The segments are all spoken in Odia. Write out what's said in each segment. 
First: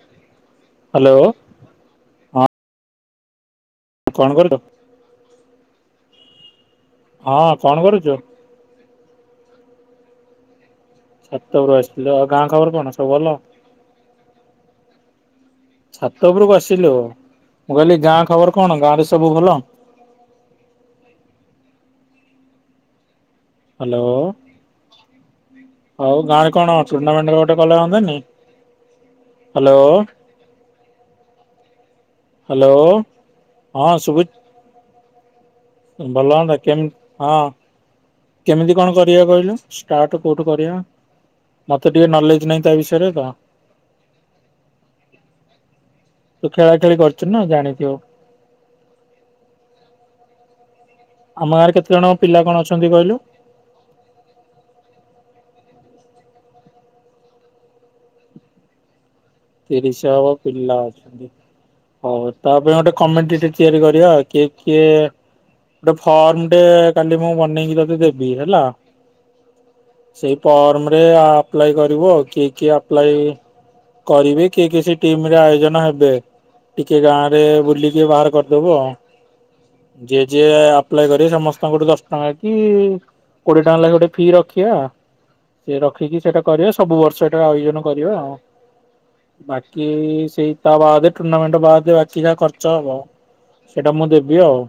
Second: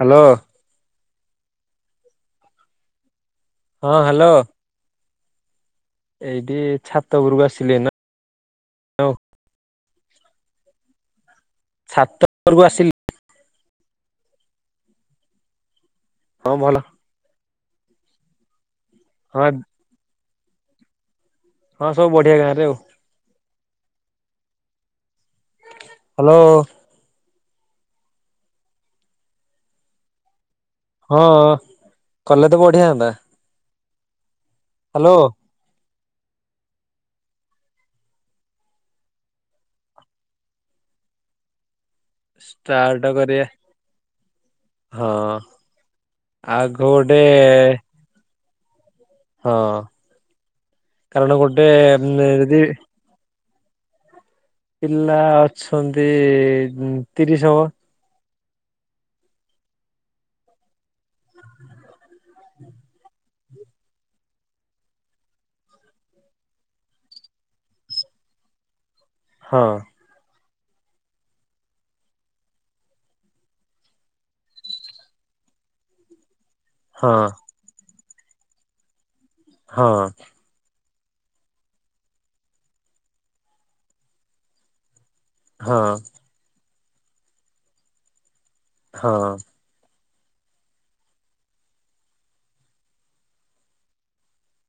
ହ୍ୟାଲୋ। ହ୍ୟାଲୋ। ହଁ କଣ ହ୍ୟାଲୋ। କରୁଛ? ଏଇଠି ଛାତ ଉପରକୁ ହଁ ଆସିଲି କଣ ଏଇନା କରୁଛ? ଆଉ ଛାତ ଉପରୁ ଆସିଥିଲି। ଛାତ ଗାଁ ଉପରକୁ ଖବର ଆସିଲି କଣ ସବୁ ଭଲ। ଛାତ ହଁ ଉପରକୁ ଭଲ ଆସିଲୁ। ମୁଁ କହିଲି ଗାଁ ଖବର କଣ ଗାଁ ରେ ସବୁ ହଁ ଭଲ। ହଁ ସବୁ ବଢିଆ ଗାଁରେ ଆଉ। ହ୍ୟାଲୋ ହଉ ହ୍ୟାଲୋ ଗାଁରେ କଣ ଟୁର୍ନାମେଣ୍ଟ ଗୋଟେ ହଉନ୍ତନି। ହ୍ୟାଲୋ। ହଁ କଲେ ତ ହ୍ୟାଲୋ ବଢିଆ ହନ୍ତା। ହଁ ସୁବୁ ହ୍ୟାଲୋ। ଭଲହନ୍ତା କେମିତି ହଁ। କେମିତି କଣ କରିବା କହିଲୁ ଷ୍ଟାର୍ଟ କୋଉଠୁ କରିବା? ମତେ ଟିକେ ନଲେଜ ନହିଁ ତା ଷ୍ଟାର୍ଟ ବିଷୟରେ ତ। କରିବା ହଁ ତୁ ଆଉ ଖେଳା ଖେଳି ଗୋଟେ କରିୁଛୁୁ ନା ଜାଣିଥିବୁ। ହଁ କାରଣ ଆମ ଗୋଟେ ଗାଁରେ କେତେ ଜଣ ପିଲା କଣ ଯଦି ଅଛନ୍ତି କହିଲୁ? ପିଲା ଅଛନ୍ତି ତିରିଶ ହବ। ତିରିଶ ହବ ପିଲା ଅଛନ୍ତି। ହଉ ତା ପାଇଁ ଗୋଟେ କମିଟି ଟେ ତିଆରି କରିବା। କିଏ କିଏ ଗୋଟେ ଫର୍ମ ଟେ କାଲି ମୁଁ ବନେଇକି ତତେ ଦେବି ହେଲା। ହଁ। ସେଇ ଫର୍ମ ରେ ଆପ୍ଲାଏ କରିବ କିଏ କିଏ ଆପ୍ଲାଏ କରିବେ କିଏ କିଏ ସେ ଟିମରେ ଆୟୋଜନ ହେବେ ଟିକେ ହଁ ଗାଁ ରେ ବୁଲ ଟିକେ ବାହାର କରିଦୋବ ଆଉ। ହଁ ଯେ ଯେ ଯିଏ ଆପ୍ଲାଏ କରିବେ ସମସ୍ତଙ୍କଠୁ ଦଶ ଟଙ୍କା କି କୋଡିଏ ଟଙ୍କା ଲାଗେ ଗୋଟେ ଫି ରଖିବା। ସେ ହଁ ରଖିକି ସେଇଟା କରିବା ସବୁ ବର୍ଷ ଏଇଟା ଆୟୋଜନ କରିବା ଆଉ। ହଁ। ବାକି ସେଇ ତା ବାଦେ ଟୁର୍ଣ୍ଣାମେଣ୍ଟ ବାଦେ ବାକି ଯାହା ଖର୍ଚ୍ଚ ହବ। ସେଇଟା ମୁଁ ଦେବି ଆଉ।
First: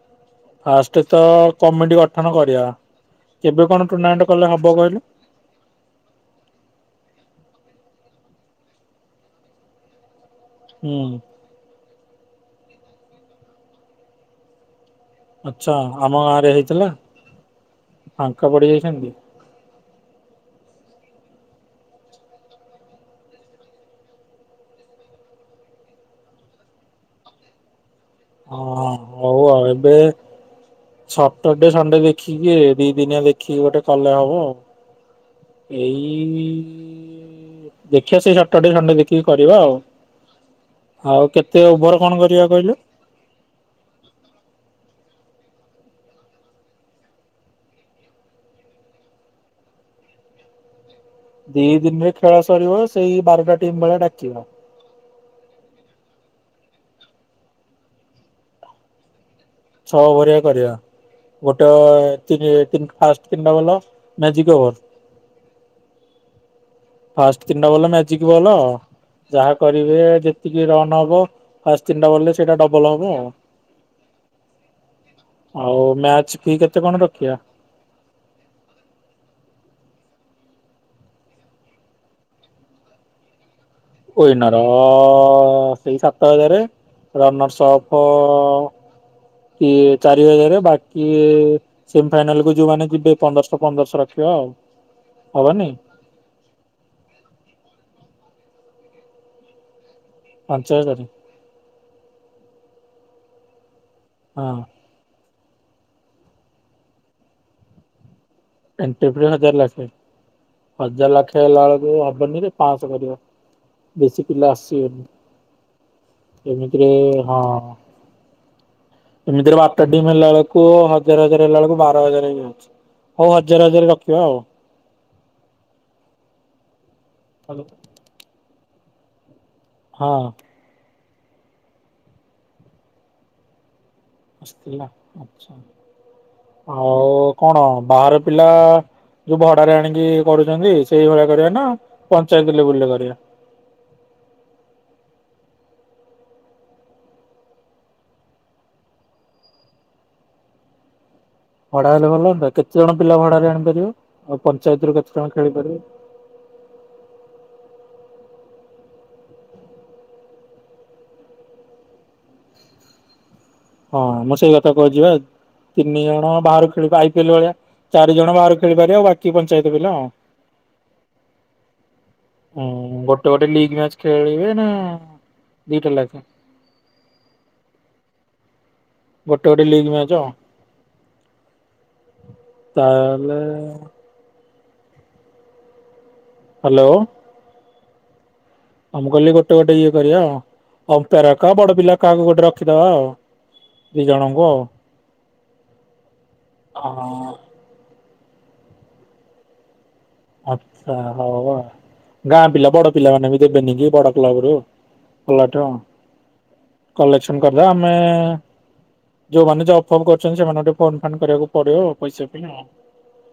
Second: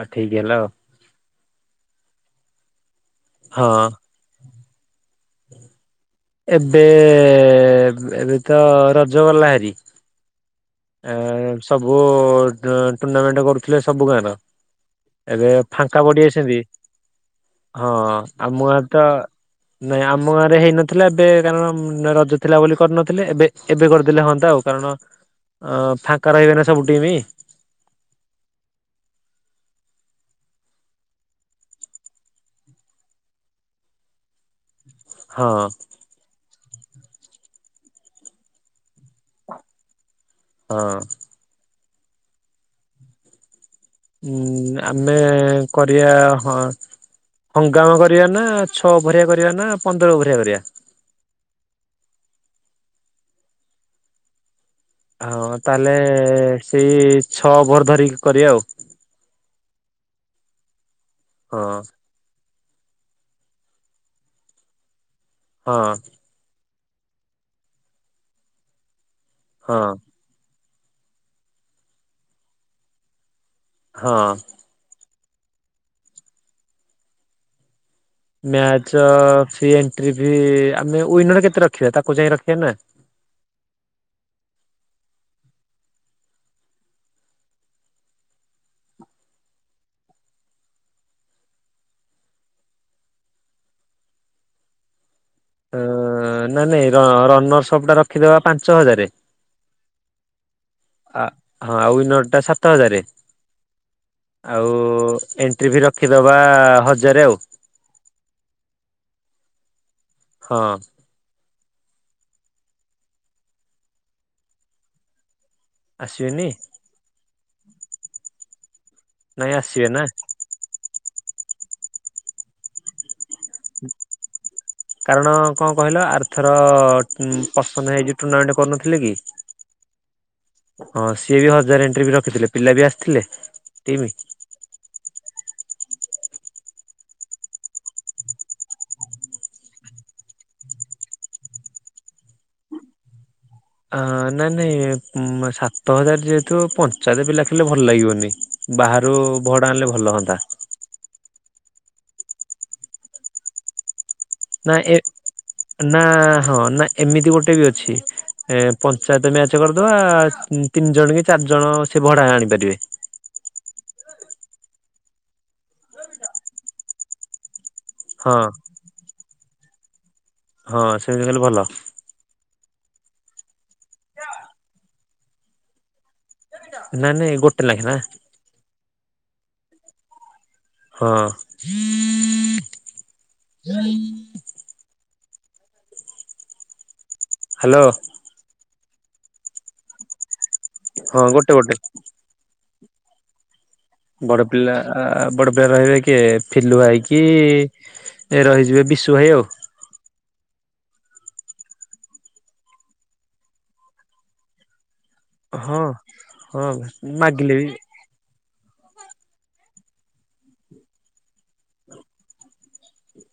ହୋଉ ଠିକ୍ ହେଲା ଆଉ। ଫାଷ୍ଟ ତ କମିଟି ଗଠନ କରିବା। କେବେ ହଁ କଣ ଟୁର୍ଣ୍ଣାମେଣ୍ଟ କଲେ ହବ କହିଲୁ? ଏବେ ଏବେ ତ ରଜ ଗଲା ହେରି। ହୁଁ ଏ ସବୁ ଟୁର୍ଣାମେଣ୍ଟ କରୁଥିଲେ ସବୁ ଗାଁର। ଏବେ ଆଚ୍ଛା ଫାଙ୍କା ଆମ ଗାଁରେ ବଡିଯାଇଛନ୍ତି ହେଇଥିଲା ହଁ ଫାଙ୍କା ଆଉ ମୁଁ ଆ ତ ପଡିଯାଇଛନ୍ତି। ନାଇଁ ଆମ ଗାଁରେ ହେଇନଥିଲା ଏବେ କାରଣ ରଜ ଥିଲା ବୋଲି କରିନଥିଲେ ଏବେ ଏବେ କରିଦେଲେ ହୁଅନ୍ତା ଆଉ କାରଣ ଆ ଫାଙ୍କା ରହିବେନି ସବୁ ଟିମ। ହଁ ହଉ ଆଉ ଏବେ ସଟରଡେ ସଣ୍ଡେ ଦେଖିକି ଦି ଦିନିଆ ଦେଖିକି ଗୋଟେ କଲେ ହବ। ହଁ ଏଇ ଇ ଦେଖିବା ସେଇ ସଟର ଡେ ସନଣ୍ଡେ ଦେଖିକି କରିବା ଆଉ। ହଁ। ଆଉ କେତେ ଓଭର କଣ କରିବା କହିଲୁ। ଉୁଁ ଆମେ କରିବା ହଁ ହଙ୍ଗାମା କରିବା ନା ଛଅ ଓଭରିଆ କରିବା ନା ପନ୍ଦର ଓଭରିଆ କରିବା। ଦି ଦିନରେ ଖେଳ ସରିବ ସେଇ ବାରଟା ଟିମ୍ ଭଳିଆ ଡାକିବା। ହଁ ତାହେଲେ ସେଇ ଛଅ ଓଭର ଧରିକି କରିବା ଆଉ। ଛଅ ଓଭରିଆ କରିବା। ହଁ ଗୋଟେ ଟିକେ ଟି ଫାଷ୍ଟ ତିନିଟା ବଲ ମାଜିକ ଓଭର ହଁ। ଫାଷ୍ଟ ତିନିଟା ବଲ ମ୍ୟାଜିକ ବଲ ଯାହା ହଁ କରିବେ ଯେ ସେତିକି ରନ ହବ ଫାଷ୍ଟ୍ ତିନିଟା ବଲରେ ସେଇଟା ଡବଲ ହବ ଆଉ। ହଁ। ଆଉ ମ୍ୟାଚ କି କେତେ କଣ ରଖିବା। ମ୍ୟାଚ ଅଛି ଏଣ୍ଟ୍ରି ବି ଆମେ ୱିନର କେତେ ରଖିବା? ତାକୁ ଯାଇ ରଖିବା ନା। ୱିନରର ସେଇ ସାତ ହଜାରେ। ରନର୍ଷ ଅପ୍ କିଏ ଚାରି ହଜାରେ। ବାକି ସେମି ଫାଇନାଲ କୁ ଯୋଉମାନେ ଯିବେ ପନ୍ଦରଶହ ପନ୍ଦରଶହ ରଖିବା ଆଉ ହବନି। ଅ ନା ନାଇଁ ର ରନର୍ଷ ଅପ୍ ଟା ରଖିଦବା ପାଞ୍ଚ ହଜାରେ। ପାଞ୍ଚହଜାରେ। ହଁ ଆ ଆଉ ୱିନର୍ ଟା ସାତ ହଜାର। ହଁ ଆଉ ଏ ଣ୍ଟ୍ରି ଫି ରଖିଦେବା ହଜାରେ ଆଉ। ଏଣ୍ଟ୍ରି ଫି ହଜାରେ ଲାଖେ। ହଁ ହଜାର ଲାଖେ ଫେ ହେଲାବେଳକୁ ହବନିରେ ପାଞ୍ଚଶହ କରିବ। ବେଶୀ ପିଲା ଆସିିବେନି। ଆସିବେନି? ଏମିତିରେ ହଁ ନାଇଁ ଏମିତିରେ ବାରଟା ଆସିବେ ନା ଟିମ୍ ହେଲାବେଳକୁ କୁଅ ହଜାର ହଜାର ହେଲା ବେଳକୁ ବାର ହଜାର ହେଇଯାଉଛି ହଉ ହଜାର ହଜାର ରଖିବା ଆଉ। କାରଣ କଣ କହିଲ ଆର୍ଥର ଉଁ ପ୍ରସନ୍ନ ଭାଇ ଯୋଉ ଟୁର୍ଣ୍ଣାମେଣ୍ଟ କରୁନଥିଲେ କି ହଁ। ହଁ ସିଏ ବି ହଜାର ଏଣ୍ଟ୍ରି ଫି ରଖିଥିଲେ ପିଲା ବି ଆସିଥିଲେ ଟିମ୍। ଆଉ କଣ ବାହାର ପିଲା ଯୋଉ ଭଡାରେ ଆଣିକି କରୁଚନ୍ତି ସେଇଭଳିଆ କରିବା ନା ପଞ୍ଚାୟତ ଲେବୁଲ ରେ କରିବା। ଅ ନାଇଁ ନାଇଁ ମ ସାତ ହଜାର ଯେହେତୁ ପଞ୍ଚାୟତ ପିଲା ଖେଳିଲେ ଭଲ ଲାଗିବନି। ବାହାରୁ ଭଡା ଆଣିଲେ ଭଲ ହୁନ୍ତା। ଭଡା ହେଲେ ଭଲ ତ କେତେ ଜଣ ପିଲା ଭଡାରେ ଆଣିପାରିବ। ଆଉ ନା ପଞ୍ଚାୟତରୁ ଏ କେତେ ଜଣ ଖେଳିପାରିବେ ନା ହଁ ନା ଏମିତି ଗୋଟେ ବି ଅଛି ଏ ପଞ୍ଚାୟତ ମ୍ୟାଚ୍ କରିଦେବା ତିନି ଜଣ କି ଚାରିଜଣ ସେ ଭଡ଼ା ରେ ଆଣିପାରିବେ। ହଁ ମୁଁ ସେଇ କଥା କହୁଛିିବା ତିନି ଜଣ ବାହାରୁ ଖେଳିବ ଆଇ ପି ଏଲ ଭଳିଆ। ଚାରି ଜଣ ହଁ ବାହାରୁ ଖେଳିପାରିବ ଆଉ ବାକି ପଞ୍ଚାୟତ ପିଲା ଆଉ। ହଁ ସେମିତି କଲେ ଭଲ। ହୁଁ ଗୋଟେ ଗୋଟେ ଲିଗ ମ୍ୟାଚ ଖେଳିବେ ନା ଦିଟା ଲେଖା। ନାଇଁ ନାଇଁ ଗୋଟେ ଲେଖା ନା। ଗୋଟେ ଗୋଟେ ଲିଗମ୍ୟାଚ ଆଉ। ହଁ। ତାହେଲେ ହ୍ୟାଲୋ। ହ୍ୟାଲୋ। ଆ ମୁଁ କହିଲି ଗୋଟେ ଗୋଟେ ଇଏ କରିବା ଆଉ ହଁ ଅମ୍ପେୟେର ଗୋଟେ ହାକା ଗୋଟେ ବଡ ପିଲା କାହାକୁ ଗୋଟେ ରଖିଦବା ଆଉ। ଦି ବଡ ଜଣଙ୍କୁ ଆଉ। ପିଲା ବଡ ପିଲା ରହିବେ କିଏ ଫିଲୁ ଭାଇକି ହଁ ଏ ରହିଯିବେ ବିଶୁ ଭାଇ ଆଉ। ଆଚ୍ଛା ହଊ ଆଉ ଗାଁ ପିଲା ବଡ ପିଲା ମାନେ ବି ଦେବେନି କି ବଡ କ୍ଲବ ରୁ। କଲାଠୂ ହଁ ହଁ କଲେକ୍ସନ ମାଗିଲେ କରିଦେବ ବି ଆମେ ଯୋଉମାନେ ଜବ୍ ଫବ୍ କରୁଛନ୍ତି ସେମାନଙ୍କୁ ଟିକେ ଫୋନ ଫାନ୍ କରିବାକୁ ପଡିବ ପଇସା ପାଇଁ ଆଉ।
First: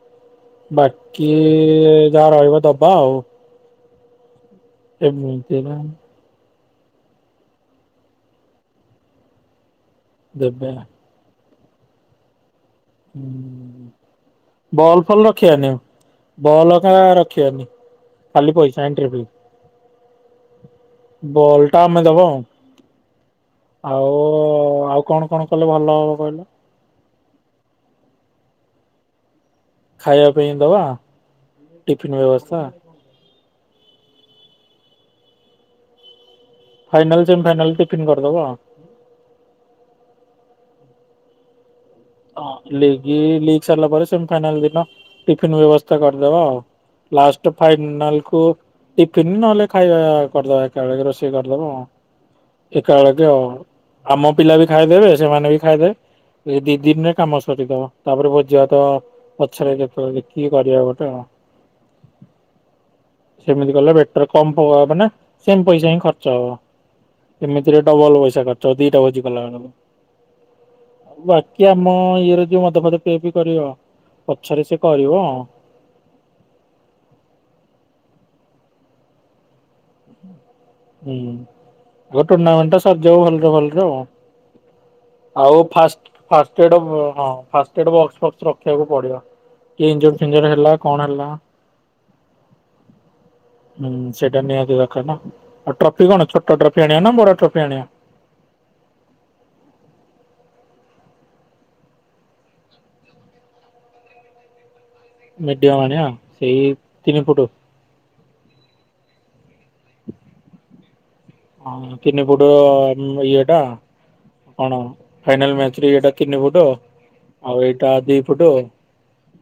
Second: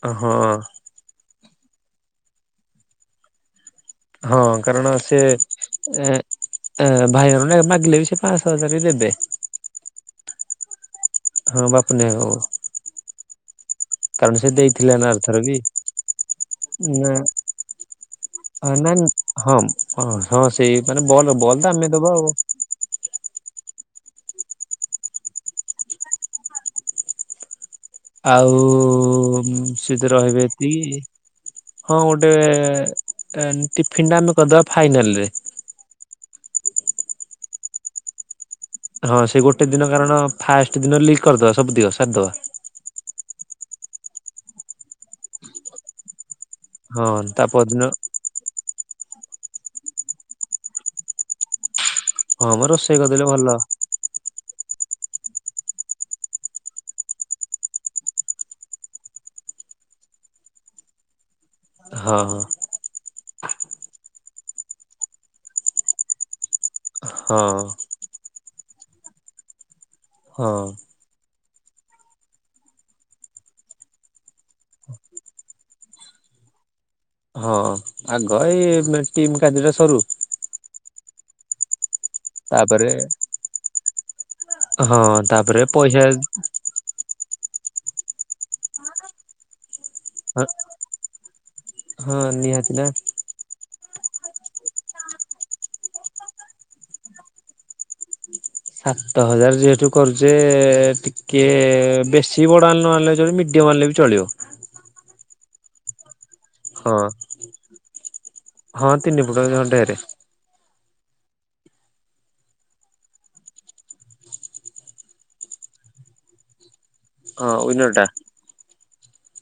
ଅ ହଁ। ବାକି ଯାହା ରହିବ ଦବା ଆଉ। ହଁ କାରଣ ସେ ଏମିତିରେ ଏଁ ଏଁ ଭାଇ ମାନେ ମାଗିଲ ବି ସ ପାଁଶହ ହଜାର ବି ଦେବେ। ଦେବେ। ହଁ ବାପୁନି ଭାଇ ହୋଉ ହୁଁ। ବଲ୍ ନା ଫଲ ଆରଥର ବି ରଖିବାନି ବଲ ଆଖା ନା ରଖିବାନି। ଖାଲି ଅ ପଇସା ନାଇଁ ଏଣ୍ଟ୍ରି ଫି। ହଁ ହଁ ହଁ ସେଇ ମାନେ ବଲ ବଲ୍ ତ ଆମେ ଦବା ଆଉ। ଆଉ ଆଉ କଣ କଣ କଲେ ଭଲ ହବ କହିଲ। ଆଉ ସେ ଦି ଖାଇବା ରହିବେ ପାଇଁ ଏତି ଦବା ହଁ ଟିଫିନ ଗୋଟେ ବ୍ୟବସ୍ଥା ଏ ଟିଫିନ ଟା ଆମେ କରିଦବା ଫାଇନାଲ ରେ। ଫାଇନାଲ ସେମି ଫାଇନାଲ ଟିଫିନ୍ କରିଦବା। ହଁ ସେ ଗୋଟେ ଦିନ କାରଣ ଫାଷ୍ଟ ଦିନ ଲିକ୍ କରିଦବା ସବୁ ତିକ ସାରିଦବା। ହଁ ଲିଗ ଲିଗ ସାରିଲା ପରେ ସେମି ଫାଇନାଲ ଦିନ ଟିଫିନ୍ ବ୍ୟବସ୍ଥା କରିଦବା ଆଉ। ହଁ ତା ଲାଷ୍ଟ ଫାଇ ପରଦିନ ନାଲକୁ ଟିଫିନ ନହେଲେ ଖାଇବା କରିଦବା ଏକାବେଳେକେ ରୋଷେଇ କରିଦବ। ହଁ ମ ଏକା ରୋଷେଇ କରିଦେଲେ ବେଳେକେ ଆଉ ଭଲ ଆମ ପିଲା ବି ଖାଇଦେବେ ସେମାନେ ବି ଖାଇଦେବେ ଏଇ ଦି ନରେ କାମ ସରିଦବା ତାପରେ ଭୋଜୀ ଭାତ ପଛରେ କେତେବେଳେ ଦେଖିକି କରିବା ଗୋଟେ ଆଉ। ହଁ ହଁ। ସେମିତି କଲେ ବେଟର୍ କମ ଫ ହବ ନା ସେମ୍ ପଇସା ହିଁ ଖର୍ଚ୍ଚ ହବ। ହଁ ଏମିତିରେ ଡବଲ ପଇସା ଖର୍ଚ୍ଚ ଦିଟା ଭୋଜି କଲା ବେଳୁକୁ। ହଁ। ବାକି ଆମ ଇଏରେ ଯିଏ ମଦ ଫଦ ପିଆ ପି କରିବ ପଛରେ ସେ କରିବ। ହଁ ଆଗ ଏଇ ଟିମ୍ କାର୍ଯ୍ୟଟା ସରୁ। ହୁଁ ହଉ ଟୁର୍ଣ୍ଣାମେଣ୍ଟ ଟା ତାପରେ ସରିଯାଉ ଭଲରେ ଭଲରେ ଆଉ। ହଁ ତାପରେ ପଇସା। ସେଇଟେ ହଁ ଫାଷ୍ଟେଡ ବକ୍ସ ଫକ୍ସ ରଖିବାକୁ ପଡ଼ିବ କିଏ ଏଞ୍ଜୋଡ ଫେଞ୍ଜୋଡ ହେଲା କଣ ହେଲା। ହଁ ନିହାତି ନା। ହୁଁ ସେଟା ନିଆତି ଦରକାର ନା ଆଉ ଟ୍ରଫି କଣ ଛୋଟ ଟ୍ରଫି ଆଣିଆ ନା ବଡ ଟ୍ରାଫି ଆଣିଆ। ସାତ ହଜାର ଯେହେତୁ କରୁଛେ ଟିକେ ବେଶୀ ବଡ ନଆଣିଲେ ଚଳିବ ମିଡ଼ ଡିୟମ ଆଣିଲେ ବି ଚଳିବ। ମିଡିଅମ ଆଣିବା ସେଇ ହଁ ତିନି ଫୁଟୁ। ହଁ ତିନି ଫୁଟୁ ଜଦି ହଁ ଢେର୍। ହଁ ତିନି ଫୁଟୁ ଆମ ଇଏଟା। ଆଣ ଫାଇନାଲ ମ୍ୟାଚରେ ଇଏଟା ତିନି ଫୁଟ ହଁ ଆଉ ୱିନର ଏଇଟା ଟା ଦି। ଫୁଟୁ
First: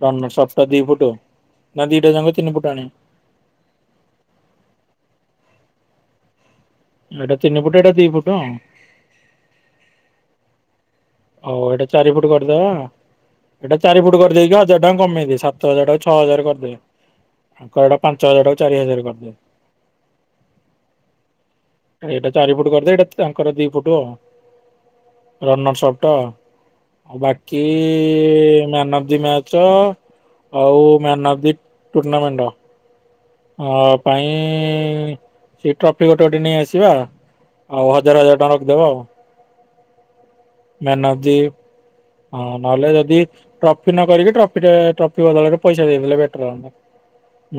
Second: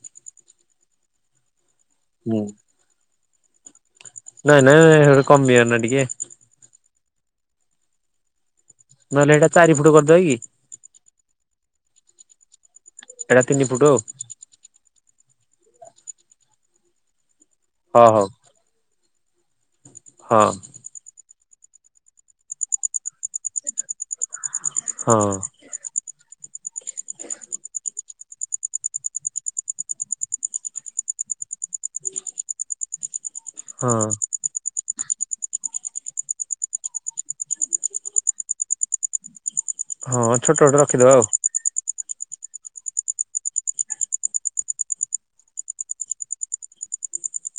ରନରସ୍ ଅଫ ଟା ଦିଇ ଫୁଟୁ ନା ଦିଇଟା ଜାଙ୍କ ହୁଁ। ତିନି ଫୁଟୁ ଆଣିବା। ନାଇଁ ନାଇଁ ହେଇଟା କମିବ ନା ଟିକେ। ଏଇଟା ତିନି ଫୁଟୁ ଏଇଟା ଦି ଫୁଟୁ ଆଉ। ନହେଲେ ଏଇଟା ଚାରିୁଫୁଟ କରିଦବା କି। ହଉ ଏଇଟା ଚାରି ଫୁଟ କରିଦବା ଏଇଟା ଚାରି ଫୁଟ କରି ଦେଇକି ହଜାର ଟଙ୍କା କମେଇ ଦେ ସାତ ହଜାର ଟାକୁ ଛଅ ହଜାର କରିଦେ। ହାଙ୍କ ହଟା ଟାକୁ ଆଉ ହଁ ପାଞ୍ଚ ହଜାର ଟାକୁ ଚାରି ହଜାର କରିଦେ। ହଁ। ଏଇଟା ଚାରି ଫୁଟ କରିଦେ ଏଇଟା ତାଙ୍କର ଦି ଫୁଟ ଆଉ। ହଁ। ରନରସ୍ ଅଫ ଟା ଆଉ ବାକି ମ୍ୟାନ ଅଫ ଦି ମ୍ୟାଚ। ଆଉ ମ୍ୟାନ ଅଫ ଦି ଟୁର୍ଣ୍ଣାମେଣ୍ଟ। ଅ ହଁ ପାଇଁ। ସେଇ ଟ୍ରଫି ଗୋଟେ ଗୋଟେ ନେଇ ଆସିବା ଆଉ ହଜାର ହଜାର ଟଙ୍କା ରଖିଦବା ଆଉ। ହଁ ଛୋଟ ଗୋଟେ ରଖିଦବା ଆଉ। ହଁ ନହେଲେ ଯଦି ଟ୍ରଫି ନ କରିକି ଟ୍ରଫି ଟେ ଟ୍ରଫି ବଦଳରେ ପଇସା ଦେଇଦେଲେ ବେଟର ହନ୍ତା।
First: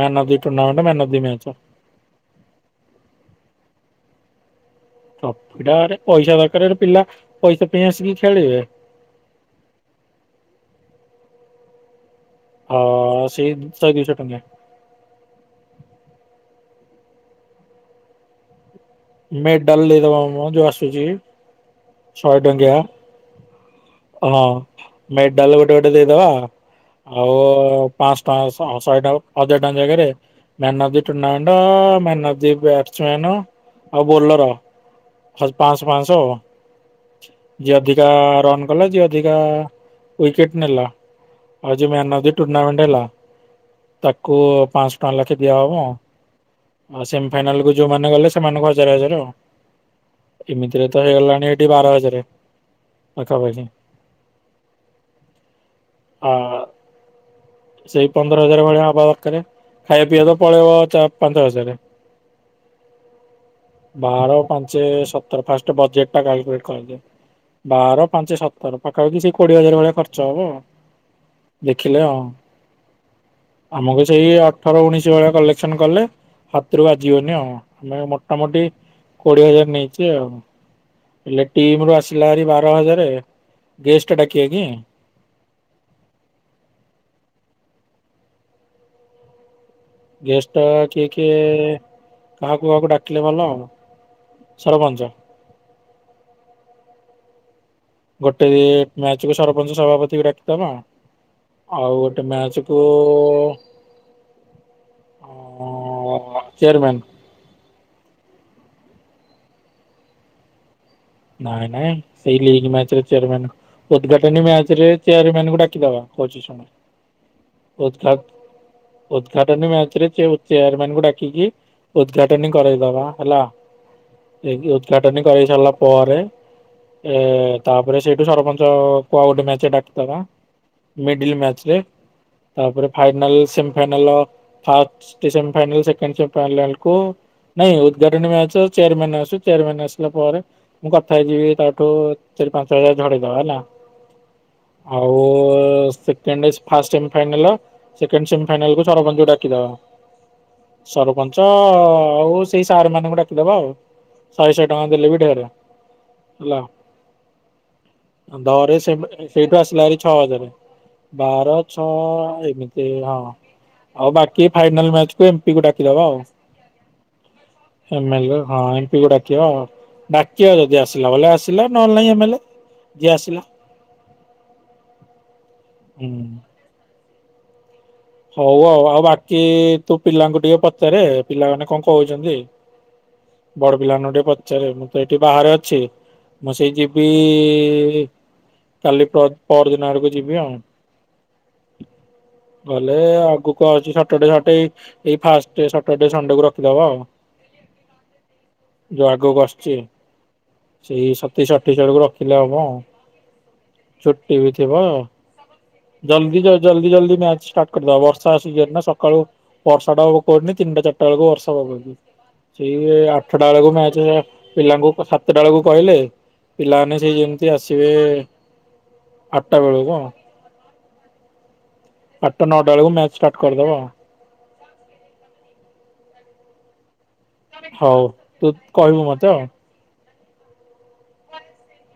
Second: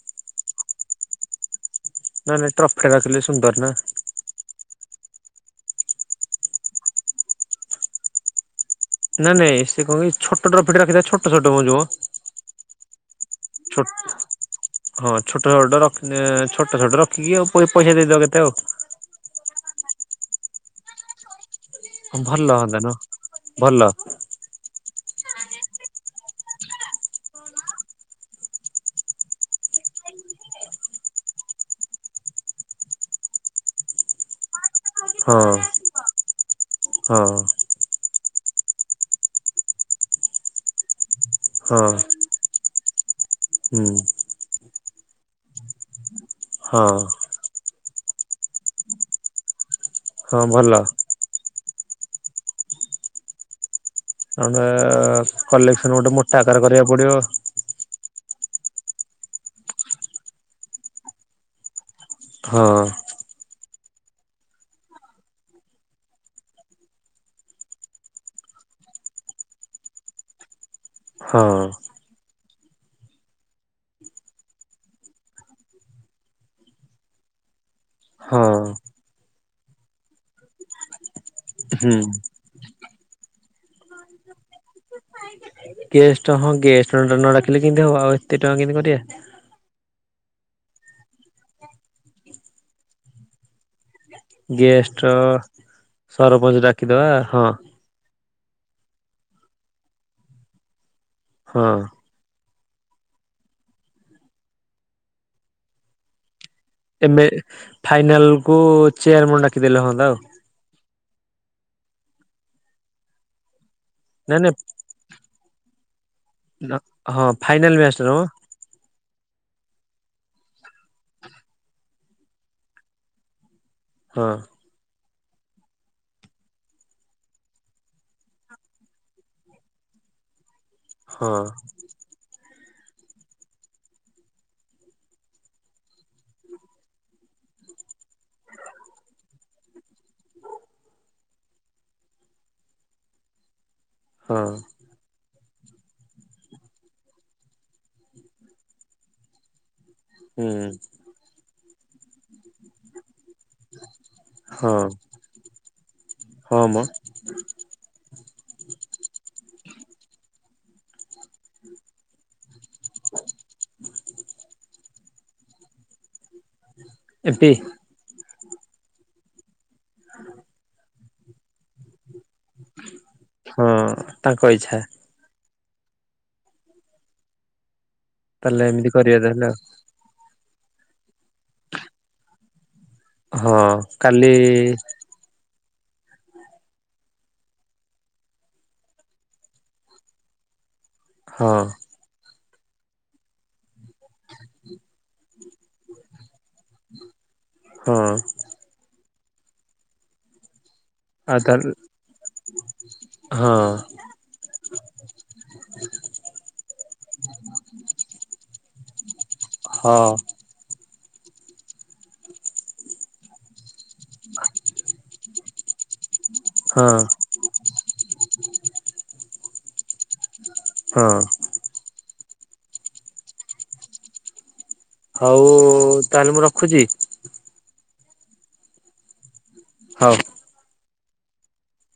Man of the tournament man of the match. ନାଇଁ ନାଇଁ ଟ୍ରଫେ ରଖିଲେ ସୁନ୍ଦର ନା। ଟ୍ରଫିଟାରେ ପଇସା ଦରକାର ରେ ପିଲା ପଇସା ପେଇଁ ଆସିକି ଖେଳିବେ। ନା ନାଇଁ ସେ କଣ କି ଛୋଟ ଟ୍ରଫି ଟେ ରଖି ଦବା ଛୋଟୋ ଛୋଟୋ ମ ଯୋଉମ। ହଁ ସେଇ ଶଏ ଦୁଇଶ ଟଙ୍କିଆ। ହଁ ଛୋଟ ଛୋଟ ରଖି ନେ ଛୋଟ ଛୋଟ ରଖିକି ଆଉ ପଇସା ଦେଇଦବ କେତେ ଆଉ। ମେଡାଲ ଦେଇଦବା ମ ଯୋଉ ଆସୁଛି। ଶଏ ଭଲ ଟଙ୍କିଆ ହନ୍ତା ନୁହଁ ଭଲ ହଁ ମେଡାଲ ଗୋଟେ ଗୋଟେ ଦେଇଦବା। ଆଉ ପାଆଁଶ ଟଙ୍କା ଶହେ ଟାକୁ ହଜାର ଟଙ୍କା ଜାଗାରେ। Man of the tournament man of the batsman ଆଉ ବୋଲର। ହଁ ହ ଜ ପାଆଁସ ପାଆଁସ‌ ଆଉ କଁ। ହଁ। ଯିଏ ଅଧିକା ରନ୍ କଲା ଯିଏ ଅଧିକା ୱିକେଟ ନେଲା ଆଉ ହଁ ଯିଏ ମ୍ୟାନ ଅଫ ଦି। ଟୁର୍ଣ୍ଣାମେଣ୍ଟ ହେଲା ହୁଁ ତାକୁ ପାଆଁସ ଟଙ୍କା ଲାଖେ ଦିଆହବ ହଁ ଆଉ ସେ ଫାଇନାଲ କୁ ଯୋଉମାନେ ଗଲେ ସେମାନଙ୍କୁ ହଜାରେ ହଜାରେ ଆଉ ହଁ ଭଲ। ଏମିତି ରେ ତ ହେଇଗଲାଣି। ଏଇଠି ବାର ହଜାର ପାଖାପାଖି। ଆମେ କଲେକ୍ସନ ଗୋଟେ ଆ ମୋଟା ଆକାର କରିବାକୁ ପଡିବ। ସେଇ ପନ୍ଦର ହଜାର ଭଳିଆ ହବା ଦରକାର ଖାଇବା ପିଇବା ତ ପଳେଇବ ଚ ପାଞ୍ଚ ହଜାର। ହଁ। ବାର ପାଞ୍ଚେ ସତର ଫାଷ୍ଟ ବଜେଟା ଟା କାଲକୁଲେଟ କରିଦେ। ବାର ପାଞ୍ଚ ସତର ପାଖାପାଖି ସେଇ କୋଡିଏ ହଜାର ଭଳିଆ ଖର୍ଚ୍ଚ ହବ ହଁ। ଆଉ ଦେଖିଲେ ହଁ। ଆମକୁ ସେଇ ଅଠର ଉଣିଶି ଭଳିଆ କଲେକ୍ସନ କଲେ ହାତରୁ ବାଜିିବନି ଆଉ। ଆମେ ହଁ ମୋଟାମୋଟି କୋଡିଏ ହଜାର ନେଇଚେ ଆଉ। ହେଲେ ହୁଁ ଟିମରୁ ଆସିଲା ଭାରି ବାର ହଜାର ଗେଷ୍ଟ ଡାକିବା କି? ଗେଷ୍ଟ ହଁ ଗେଷ୍ଟ ନଡାକିଲେ କେମିତି ହବ ଆଉ ଏତେ ଟଙ୍କା କେମିତି କରିବା। ଗେଷ୍ଟ କିଏ କିଏ କାହାକୁ କାହାକୁ ଡାକିଲେ ଭଲ ହବ। ଗେଷ୍ଟ ସରପଞ୍ଚ ଡାକିଦବା ହଁ। ଗୋଟେ ମ୍ୟାଚକୁ ସରପଞ୍ଚ ସଭାପତି ରଖିଦବା ହଁ ଆଉ ଗୋଟେ ମ୍ୟାଚ [unintelligible] ବେ ଫାଇନାଲକୁ ଚେୟାରମେନମୁ ଡାକିଦେଲେ ହନ୍ତା ଆଉ। ନାଇଁ ନାଇଁ ସେଇ ଲିଗ୍ ମ୍ୟାଚରେ ଚେୟାରମ୍ୟନ୍। ନାଇଁ ଉଦ୍ଘାଟନୀ ନାଇଁ ମ୍ୟାଚରେ ଚେୟାରମ୍ୟାନକୁ ଡାକିଦବା କହୁଛି ହଁ ଫାଇନାଲ ମ୍ୟାଚ ଟା ମ ଶୁଣ। ଉଦଘାଟନୀ ମାଚରେ ଯୋଉ ଚେୟାରମନ୍ କୁ ଡାକିକି। ଉଦଘାଟନୀ କରେଇଦେବା ହେଲା। ହଁ। ଏନ୍ତି ଉଦ୍ଘାଟନି କରିସାରିଲା ପରେ ଏଁ ତାପରେ ସେଇଠୁ ସରପଞ୍ଚ କୁ ଆଉ ଗୋଟେ ମ୍ୟାଚରେ ଡାକିଦବା। ମିଡିଲ୍ ହଁ ମ୍ୟାଚରେ। ତାପରେ final semifinal first final second ସେମିଫାଇନାଲକୁ। ନାଇଁ ଉଦ୍ଘାଟନୀ ମ୍ୟାଚ୍ ଚେୟାରମ୍ୟାନ୍ ଆସୁ ଚେୟାରମ୍ୟାନ୍ ଆସିଲା ପରେ। ମୁଁ କଥା ହେଇଯିବି ତାଠୁ ଚାରିପାଞ୍ଚ ହଜାର ଝଡେଇଦବା ହେଲା। ହଁ। ଆଉ ସେକେଣ୍ଡ ଫା first semi final second semi final କୁ ସରପଞ୍ଚ କୁ ଡାକିଦେବା। ହୁଁ। ସରପଞ୍ଚ ଆଉ ସେଇ ସାର୍ ମାନଙ୍କୁ ଡାକିଦବା ଆଉ ଶହେ ଶହେ ହଁ ଟଙ୍କା ଦେଲେ ବି ଢେର। ହେଲା ହଁ ମ ଧରେ ସେପଟେ ସେଇଠୁ ଆସିଲା ହାରି ଛଅ ହଜାରେ। ବାର ଛଅ ଏମିତି ସେ ହଁ ଆଉ ବାକି ଫାଇନାଲମ୍ୟାଚକୁ ଏମି ପି କ ଡାକିଦବା। ଏମପି। ଏମେଲ ହଁ ଏମ୍ ପି କୁ ଡାକିବା ଆଉ କିଏ ଯଦି ଆସିଲା ବଲେ ଆସିଲା ନହେଲେ ନାଇଁ ଏମଏଲଏ ଯିଏ ଆସିଲା। ହଁ ତାଙ୍କ ଇଚ୍ଛା। ହୁଁ। ହଉ ତାହେଲେ ଆଉ ଏମିତି ଆଉ କରିବା ବାକି ତାହେଲେ ଆଉ ତୁ ପିଲାଙ୍କୁ ଟିକେ ପଚାରେ ପିଲାମାନେ କଣ କହୁଛନ୍ତି। ହଁ ବଡପିଲାମାନଙ୍କୁ ଟିକେ କାଲି ପଚାରେ, ମୁଁ ତ ଏ ବାହାରେ ଅଛି ମୁଁ ସେଇ ଯିବି କାଲି ପର ପରଦିନ ଆଡକୁ ଯିବି ଆଉ। ହଁ। ନହେଲେ ଆଗକୁ ଆଉଛି ସଟରଡେ ଷଣ୍ଡେ ଏଇ ଫାଷ୍ଟ ସଟରଡେ ସଟଡେ ଷଣ୍ଡେକୁ ରଖିଦେବା ଆଉ। ହୁଁ। ଯ ଆଗକୁ ଆସୁଛି। ସେଇ ଆଉ ସତେଇଶ ତାହେଲେ ଅଠେଇଶ ଆଡ଼କୁ ରଖିଲେ ହବ ଆଉ। ହଁ ଛୁଟି ବି ଥିବ, ଜଲଦି ଜ ଜଲଦି ଜଲଦି ମ୍ୟାଚ। ଡାକନି ଆଉ ବର୍ଷା ଆସିଯିବ ନା ସକାଳୁ ବର୍ଷା ହଁ ଟା ଆଉ କୋଉଠି ନାଇଁ ତିନି ଟା ଚାରଟା ଆଠଟା ବେଳକୁ ବର୍ଷ ବାବି ସେଇ ଆଠଟା ବେଳକୁ ମ୍ୟାଚ ପିଲାଙ୍କୁ ସାତଟା ବେଳକୁ କହିଲେ ପିଲାମାନେ ହଁ। ସେଇ ଯେ ସେ ଆସିବେ ଆଠଟା ବେଳକୁ ଆଉ। ହଁ। ଆଠଟା ନଅଟା ବେଳକୁ ମ୍ୟାଚ ଷ୍ଟାର୍ଟ କରିଦବ ଆଉ। ହଉ-ଉ, ତାହେଲେ ମୁଁ ରଖୁଛି। ହଉ, ତୁ କହିବୁ ମତେ ଆଉ? ହଉ। [inaudible]